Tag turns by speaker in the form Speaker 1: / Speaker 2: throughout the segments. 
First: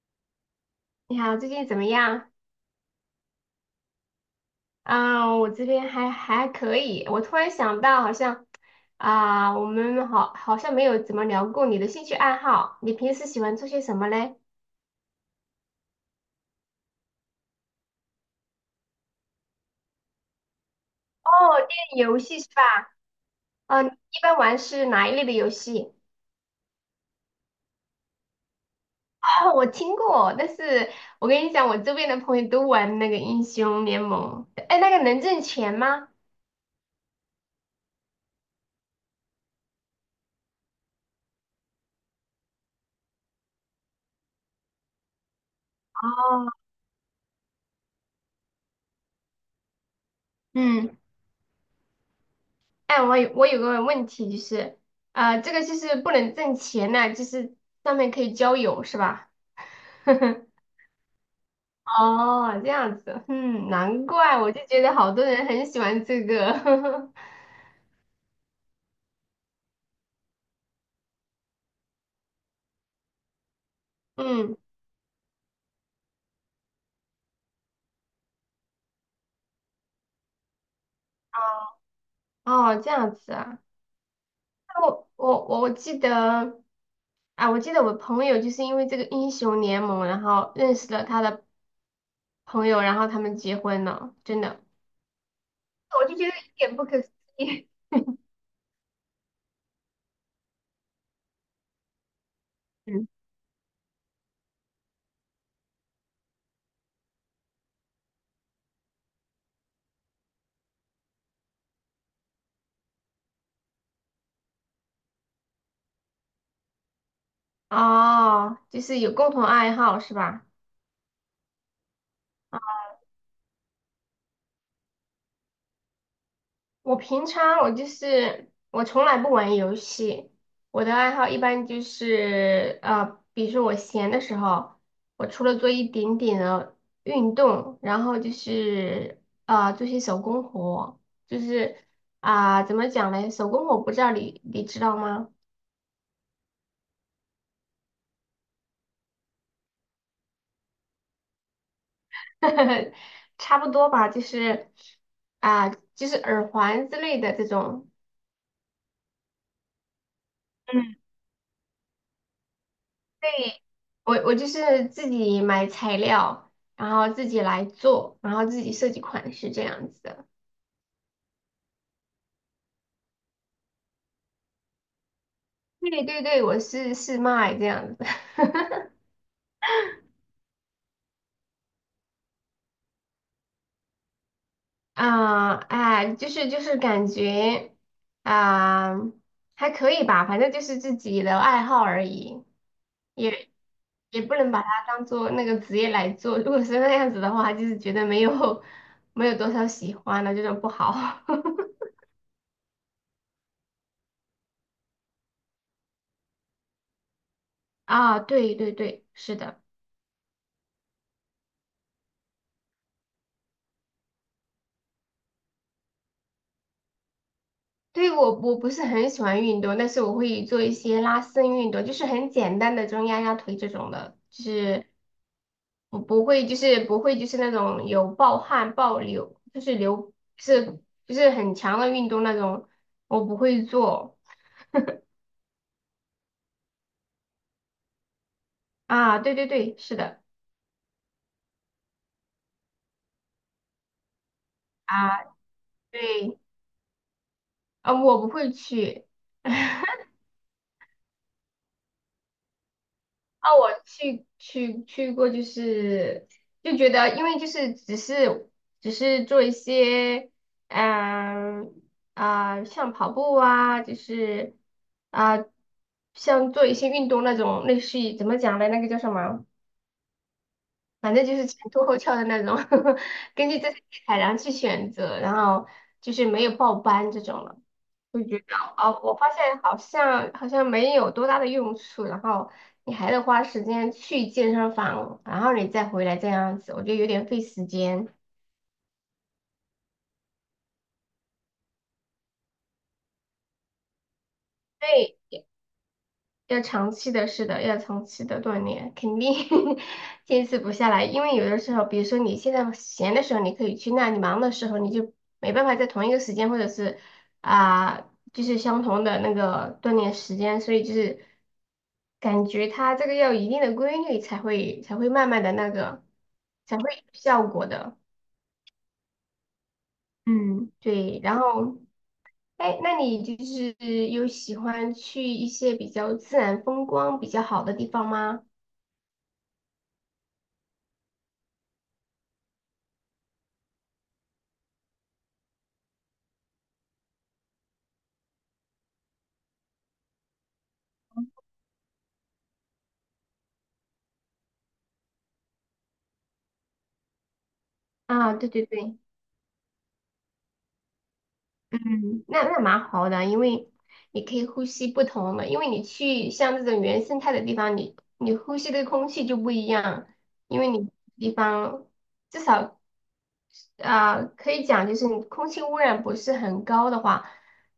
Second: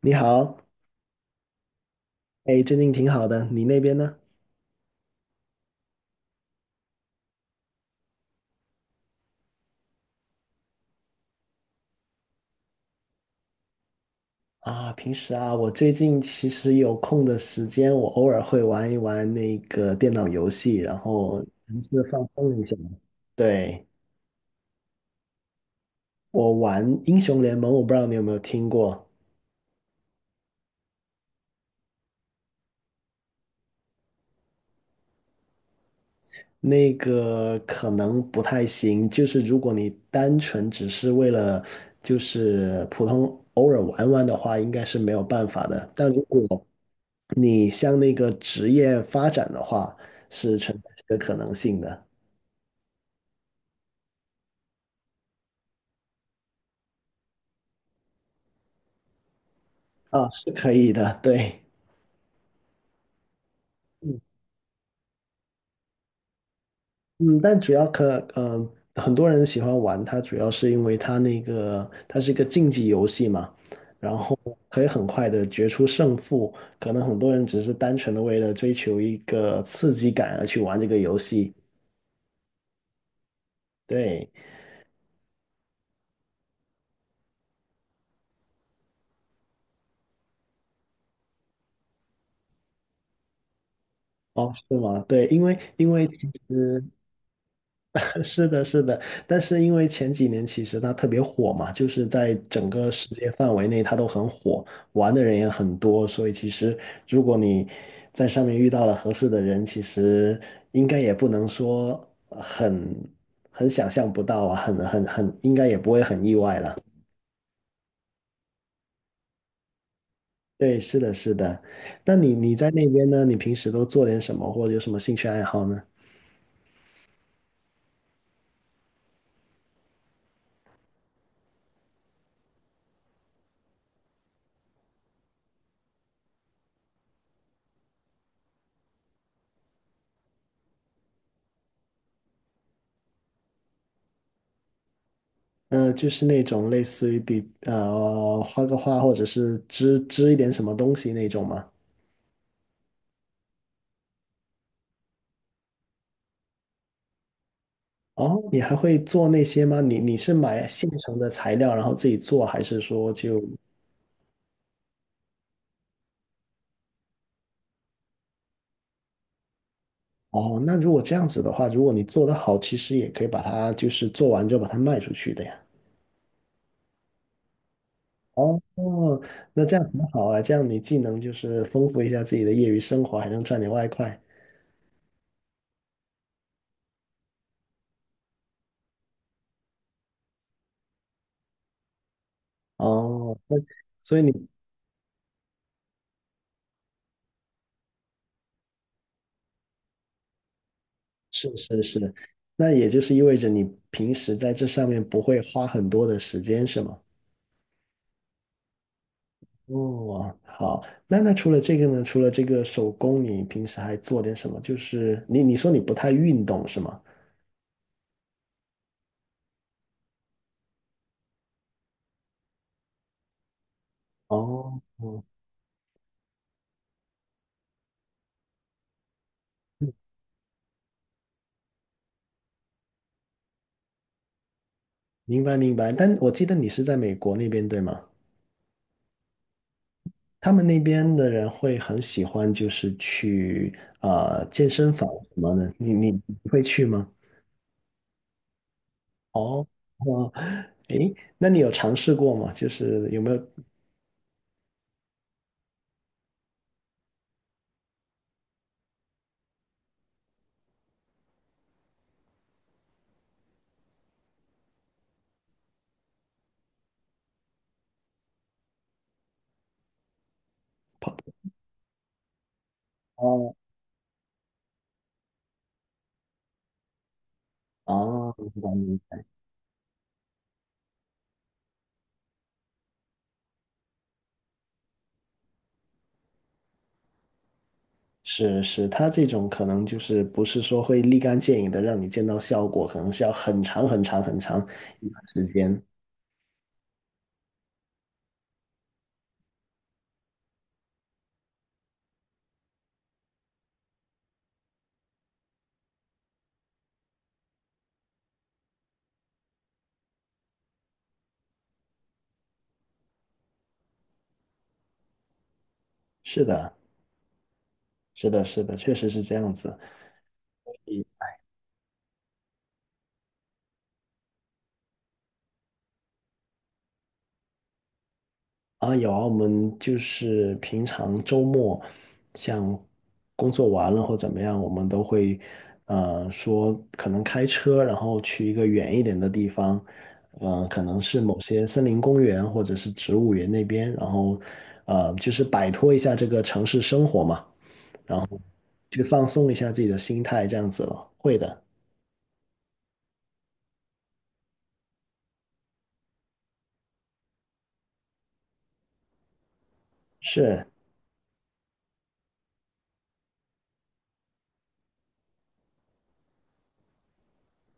Speaker 1: 你好，
Speaker 2: 你好，最近怎么样？
Speaker 1: 哎，最近挺好的，你那边呢？
Speaker 2: 我这边还可以。我突然想到，好像我们好像没有怎么聊过你的兴趣爱好。你平时喜欢做些什么嘞？
Speaker 1: 啊，平时啊，我最近其实有空的时间，我偶尔会玩一玩那个电脑游戏，然
Speaker 2: 哦，
Speaker 1: 后尝
Speaker 2: 电
Speaker 1: 试
Speaker 2: 影游
Speaker 1: 放
Speaker 2: 戏是
Speaker 1: 松
Speaker 2: 吧？
Speaker 1: 一下。对，
Speaker 2: 嗯、你一般玩是哪一类的游戏？
Speaker 1: 我玩英雄联盟，我不知道你有没有听过，
Speaker 2: 哦，我听过，但是我跟你讲，我周边的朋友都玩那个英雄联盟。哎，那个能挣钱吗？
Speaker 1: 那个可能不太行，就是如果你单纯只是为了普通偶尔玩玩的话，应该是没有办法的。但如
Speaker 2: 哦，
Speaker 1: 果你向那个职业发展的话，是存在
Speaker 2: 嗯，
Speaker 1: 这个可能性的。
Speaker 2: 哎，我有个问题，就是，啊，这个就是不能挣钱呐，就是上面可以交友是吧？
Speaker 1: 啊，是可以的，对，
Speaker 2: 哦，这样子，嗯，难
Speaker 1: 嗯
Speaker 2: 怪我就觉得好多人很喜欢这个，
Speaker 1: 嗯，但主要可嗯，很多人喜欢玩它，主要是因为它是一个竞技游戏嘛，然后
Speaker 2: 嗯，
Speaker 1: 可以很快的决出胜负，可能很多人只是单纯的为了追求一个刺激感而去玩这个游戏。
Speaker 2: 哦，这样子啊，
Speaker 1: 对，
Speaker 2: 那我我我我记得啊，我记得我朋友就是因为这个英雄联盟，然后认识了他的朋友，然后他们结婚了，真
Speaker 1: 哦，
Speaker 2: 的，
Speaker 1: 是吗？对，因为因
Speaker 2: 我
Speaker 1: 为
Speaker 2: 就
Speaker 1: 其
Speaker 2: 觉得一点
Speaker 1: 实
Speaker 2: 不可思议。
Speaker 1: 是的，是的，但是因为前几年其实它特别火嘛，就是在整 个世
Speaker 2: 嗯，
Speaker 1: 界范围内它都很火，玩的人也很多，所以其实如果你在上面遇到了合适的人，其实应该也不能说很想象不到啊，很很很，应该也不会很意外了。
Speaker 2: 哦，就是有共同爱好是吧？
Speaker 1: 对，是的，是的。那你在那边呢？你平时都做点什么，或者有什么兴趣爱好呢？
Speaker 2: 我平常我就是我从来不玩游戏，我的爱好一般就是比如说我闲的时候，我除了做一点点的运动，然后就是做些手工活，就是怎么讲嘞？手工活不知道你知道吗？
Speaker 1: 嗯，就是那种类似于画个画，或者是织一点什么东西那种吗？
Speaker 2: 差不多吧，就是啊、就是耳环之类的这种。
Speaker 1: 哦，你还会做那些吗？你是买现
Speaker 2: 嗯。
Speaker 1: 成的材料，然后自己做，还是说就
Speaker 2: 对，我就是自己买材料，然后自己来做，然后自己设计款式这样子的。
Speaker 1: 哦？那如果这样子的话，如果你做得好，其实也可以把它就是做完之后把它卖出去的呀。
Speaker 2: 对对对，我是卖这样子。
Speaker 1: 哦，那这样很好啊，这样你既能就是丰富一下自己的业余生活，还能赚点外快。
Speaker 2: 啊，哎，就是感觉啊，还可以吧，反正就是自己的爱好而已，
Speaker 1: 哦，
Speaker 2: 也
Speaker 1: 那所以
Speaker 2: 也
Speaker 1: 你。
Speaker 2: 不能把它当做那个职业来做。如果是那样子的话，就是觉得没有多少喜欢的，这种不好。
Speaker 1: 是是是，那也就是意味着你平时在这上面不会花很多的时间，是吗？
Speaker 2: 啊，对对对，是的。
Speaker 1: 哦，好，那那除了这个呢？除了这个手工，你平时还做点什么？就是你说你不太运动是吗？
Speaker 2: 对，我不是很喜欢运动，但是我会做一些拉伸运动，就是很简单的这种压压腿这种的，就
Speaker 1: 哦，
Speaker 2: 是
Speaker 1: 哦，
Speaker 2: 我不会，就是不会，就是那种有暴汗、暴流，就是流，是就是很强的运动那种，我不会做
Speaker 1: 明白明白。但我记得你是在美国那边对吗？
Speaker 2: 啊。对对对，是的
Speaker 1: 他们那边的人会很喜欢就是去健身房
Speaker 2: 啊，
Speaker 1: 什么的，你你
Speaker 2: 对
Speaker 1: 你会去吗？
Speaker 2: 啊，我不会去。
Speaker 1: 哦，哦，诶，那你有尝试过吗？就是有没有
Speaker 2: 啊，我去过，就是就觉得，因为就是只是做一些，嗯像跑步啊，就是啊、像做一些运动那种，类似于怎么讲呢？那个叫什么？
Speaker 1: 跑？
Speaker 2: 反正就是前凸后翘的那种，根
Speaker 1: 哦
Speaker 2: 据自己的体态然后去选择，然后就是没有报班这种了。我
Speaker 1: 哦，
Speaker 2: 觉得
Speaker 1: 明白
Speaker 2: 哦，
Speaker 1: 明
Speaker 2: 我
Speaker 1: 白。
Speaker 2: 发现好像没有多大的用处，然后你还得花时间去健身房，然后你再回来这样子，我觉得有点费时间。
Speaker 1: 是是，他这种可能就是不是说会立竿见影的让你见到效果，可能需要很长
Speaker 2: 对，
Speaker 1: 一段时间。
Speaker 2: 要长期的，是的，要长期的锻炼，肯定 坚持不下来。因为有的时候，比如说你现在闲的时候，你可以去那；你忙的时候，你就没办法在同一个时间，或者是啊、就是相同的那个锻炼时间。所以就是感觉它这个要有一定的规律，才会慢慢的那个，
Speaker 1: 是的，
Speaker 2: 才会有效果的。
Speaker 1: 是的，是的，确实是这样子。
Speaker 2: 嗯，对。然后，哎，那你就是有喜欢去一些比较自然风光比较好的地方吗？
Speaker 1: 啊，有啊，我们就是平常周末，像工作完了或怎么样，我们都会，说可能开车，然后去一个远一点的地方，可能是某些森林公园或者是植物园那边，然后，就是摆脱一下这个城市生活嘛，
Speaker 2: 啊，对对对，
Speaker 1: 去放松一下自己的心态，这样子了。会的，
Speaker 2: 嗯，那那蛮好的，因为你可以呼吸不同的，因为你去像这种原生态的地方，你呼吸的空气就不一样，因
Speaker 1: 是
Speaker 2: 为你地方至少。啊，可以讲就是你空气污染不是很高的话，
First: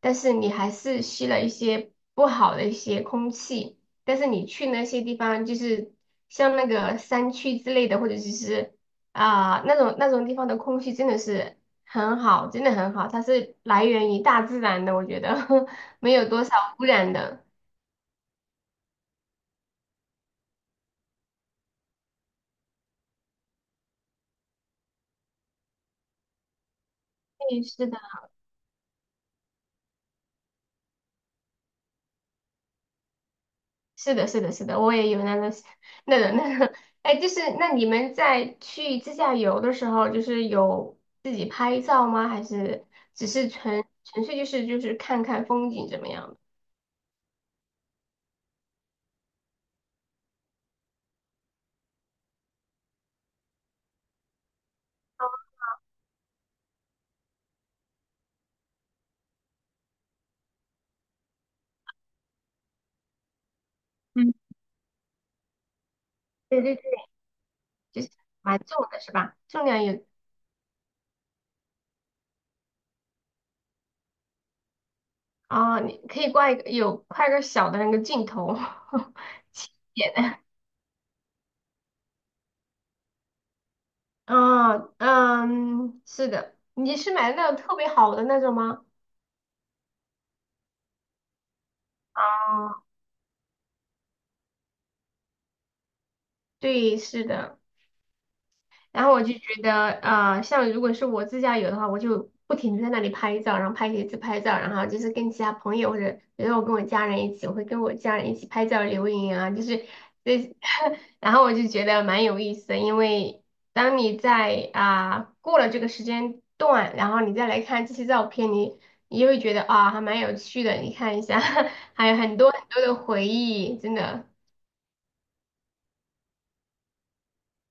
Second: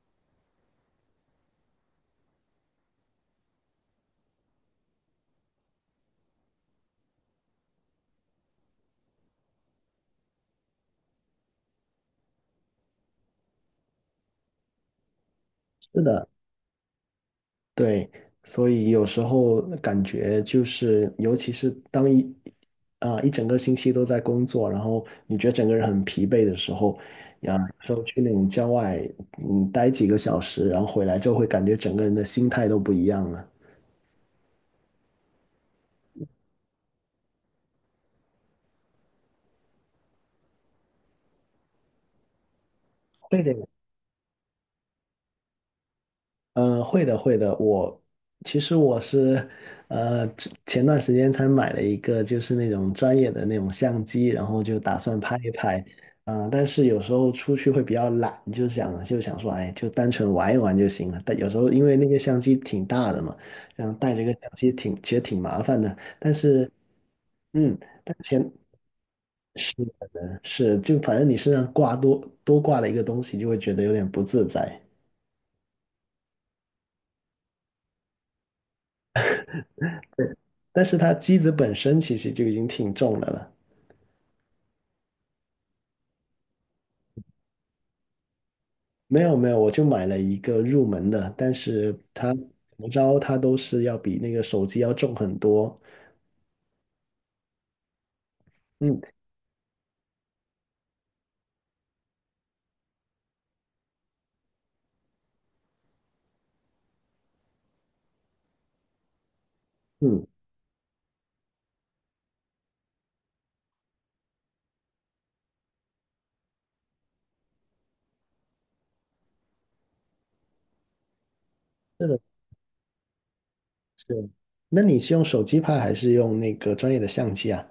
Speaker 2: 但是你还是吸了一些不好的一些空气，但是你去那些地方，就是像那个山区之类的，或者就是那种地方的空气真的是很好，真的很好，它是来源于大自然的，我觉得
Speaker 1: 是
Speaker 2: 没
Speaker 1: 的，
Speaker 2: 有多少污染的。
Speaker 1: 对，所以有时候感觉就是，尤其是当一啊、一整个星期都在工作，然后你觉得整个人很疲惫的时候，呀，
Speaker 2: 对，
Speaker 1: 有
Speaker 2: 是
Speaker 1: 时
Speaker 2: 的。
Speaker 1: 候去那种郊外，嗯，待几个小时，然后回来就会感觉整个人的心态都不一样了。
Speaker 2: 是的，是的，是的，我也有那种 那个，哎，就是那你们在去自驾游的时候，就是有自己拍照吗？还是只
Speaker 1: 对
Speaker 2: 是
Speaker 1: 的。
Speaker 2: 纯粹就是看看风景怎么样的？
Speaker 1: 嗯，会的，会的。我其实是,之前段时间才买了一个，就是那种专业的那种相机，然后就打算拍一拍。但是有时候出去会比较懒，就想说，哎，就单纯玩一玩就行了。但有时候因为那个相机挺大的嘛，然后带着个
Speaker 2: 嗯，
Speaker 1: 相机其实挺麻烦的。但
Speaker 2: 对
Speaker 1: 是，
Speaker 2: 对对。
Speaker 1: 嗯，
Speaker 2: 就是
Speaker 1: 但前
Speaker 2: 蛮重的是吧？重
Speaker 1: 是
Speaker 2: 量也
Speaker 1: 是就反正你身上多挂了一个东西，就会觉得有点不自在。
Speaker 2: 啊，你可以挂一个小的那个镜头 点的。
Speaker 1: 但是它机子本身其实就已经挺重的了。
Speaker 2: 哦，嗯，是的，你是买的那种特别好的那种吗？
Speaker 1: 没有没有，我就买了一个入门的，但是它怎
Speaker 2: 啊，
Speaker 1: 么着它都是要比那个手机要重很多。
Speaker 2: 对，是的。
Speaker 1: 嗯
Speaker 2: 然后我就觉得，啊，像如果是我自驾游的话，我就不停的在那里拍照，然后拍一次拍照，然后就是跟其他朋友或者比如说我跟我家人一起，我会跟我家人一起拍照留影啊，就是
Speaker 1: 嗯，
Speaker 2: 这，然后我就觉得蛮有意思的，因为当你在过了这个时间段，然后你再来看这些照片，你就会觉得还蛮有趣的，你看一下，
Speaker 1: 是
Speaker 2: 还有
Speaker 1: 的，
Speaker 2: 很多很多的回忆，真的。
Speaker 1: 是。那你是用手机拍还是用那个专业的相机啊？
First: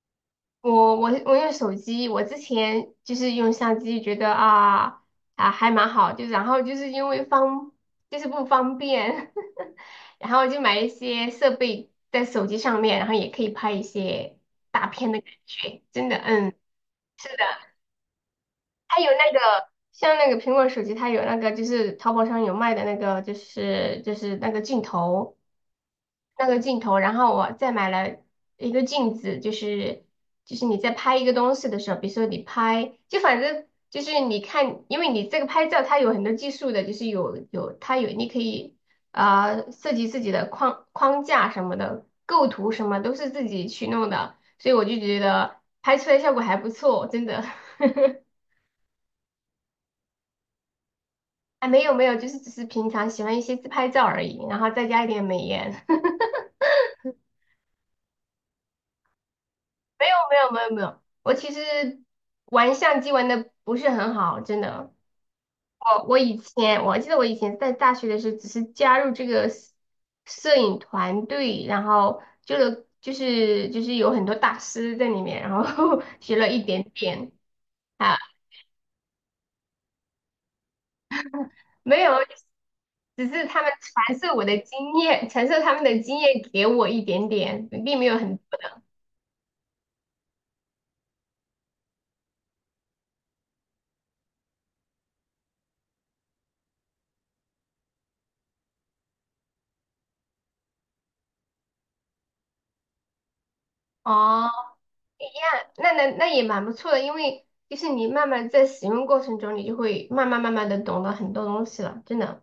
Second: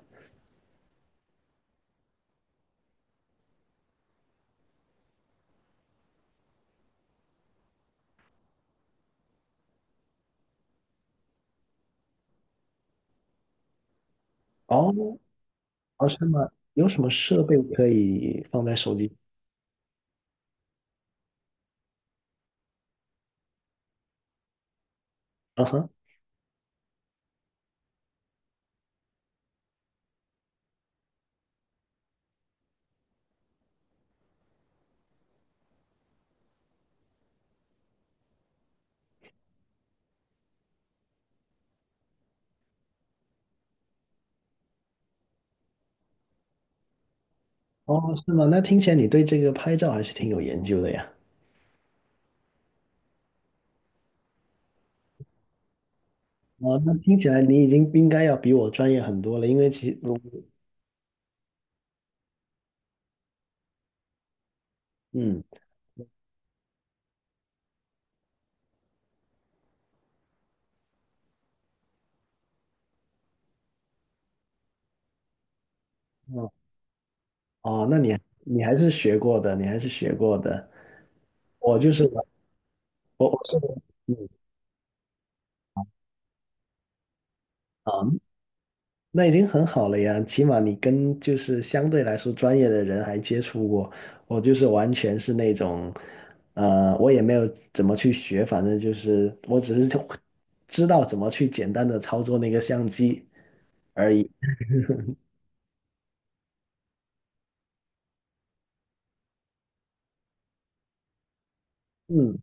Speaker 2: 我用手机，我之前就是用相机，觉得啊啊还蛮好，然后就是因为方就是不方便，然后就买一些设备在手机上面，然后也可以拍一些大片
Speaker 1: 哦
Speaker 2: 的感觉，
Speaker 1: 哦，
Speaker 2: 真的，
Speaker 1: 是吗？
Speaker 2: 嗯，
Speaker 1: 有什么
Speaker 2: 是
Speaker 1: 设
Speaker 2: 的，
Speaker 1: 备可以放在手
Speaker 2: 它
Speaker 1: 机？
Speaker 2: 有那个像那个苹果手机，它有那个就是淘宝上有卖的那个就是那个镜头。
Speaker 1: 啊哈，
Speaker 2: 那个镜头，然后我再买了一个镜子，就是就是你在拍一个东西的时候，比如说你拍，就反正就是你看，因为你这个拍照它有很多技术的，就是有它有你可以设计自己的框架什么的，构图什么都是自己去弄的，所以我就觉得拍出来效果还不错，真的。
Speaker 1: 哦，是吗？那听起来你对这个拍照还是挺有研究的呀。
Speaker 2: 啊，没有，就是只是平常喜欢一些自拍照而已，然后再加一点美颜。
Speaker 1: 哦，那听起来你已经应该要比我专业很多了，因为其实，
Speaker 2: 没有，我其实玩相机玩的不是很好，真的。
Speaker 1: 嗯，
Speaker 2: 我以前我记得以前在大学的时候，只是加入这个摄影团队，就是有很多大师在里面，然后 学了
Speaker 1: 嗯，
Speaker 2: 一点点
Speaker 1: 哦，那
Speaker 2: 啊，
Speaker 1: 你还是学过的，你还是学过的。我就
Speaker 2: 没
Speaker 1: 是
Speaker 2: 有，只
Speaker 1: 我我
Speaker 2: 是
Speaker 1: 是
Speaker 2: 他们传
Speaker 1: 嗯，
Speaker 2: 授我的经验，传授他们的经验给我一点点，并没有很多。
Speaker 1: 那已经很好了呀，起码你跟就是相对来说专业的人还接触过，我就是完全是那种，我也没有怎么去学，反正就是我只是就知道怎么去简单的操作那个相机而已。
Speaker 2: 哦一样，那也蛮不错的，因为就是你慢慢在使用过程中，你就会慢慢的懂得很多东西了，真
Speaker 1: 嗯，
Speaker 2: 的。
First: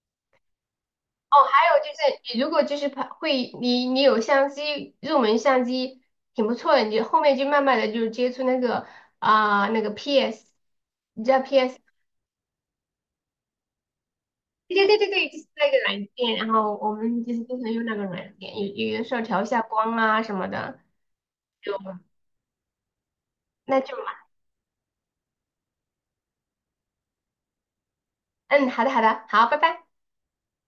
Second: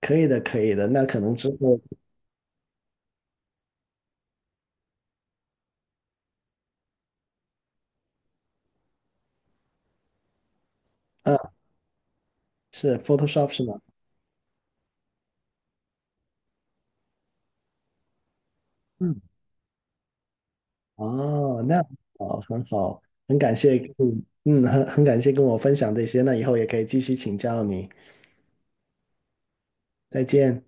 Speaker 1: 可以的，可以的。那可能
Speaker 2: 哦，
Speaker 1: 之
Speaker 2: 还
Speaker 1: 后，
Speaker 2: 有就是你如果就是拍会，你你有相机，入门相机挺不错的，你就后面就慢慢的就接触那个那个 PS，你知道
Speaker 1: 啊，
Speaker 2: PS？
Speaker 1: 是 Photoshop 是吗？
Speaker 2: 对对对对对，就是那个软件，然后我们就是经常用那个软件，有有的时
Speaker 1: 嗯，
Speaker 2: 候调一下光啊什么的，
Speaker 1: 哦，
Speaker 2: 就
Speaker 1: 那好，很好，很感谢，
Speaker 2: 那就嘛，
Speaker 1: 嗯嗯，很感谢跟我分享这些，那以后也可以继续请教你，
Speaker 2: 嗯，好的好的，好，拜拜。
Speaker 1: 再见。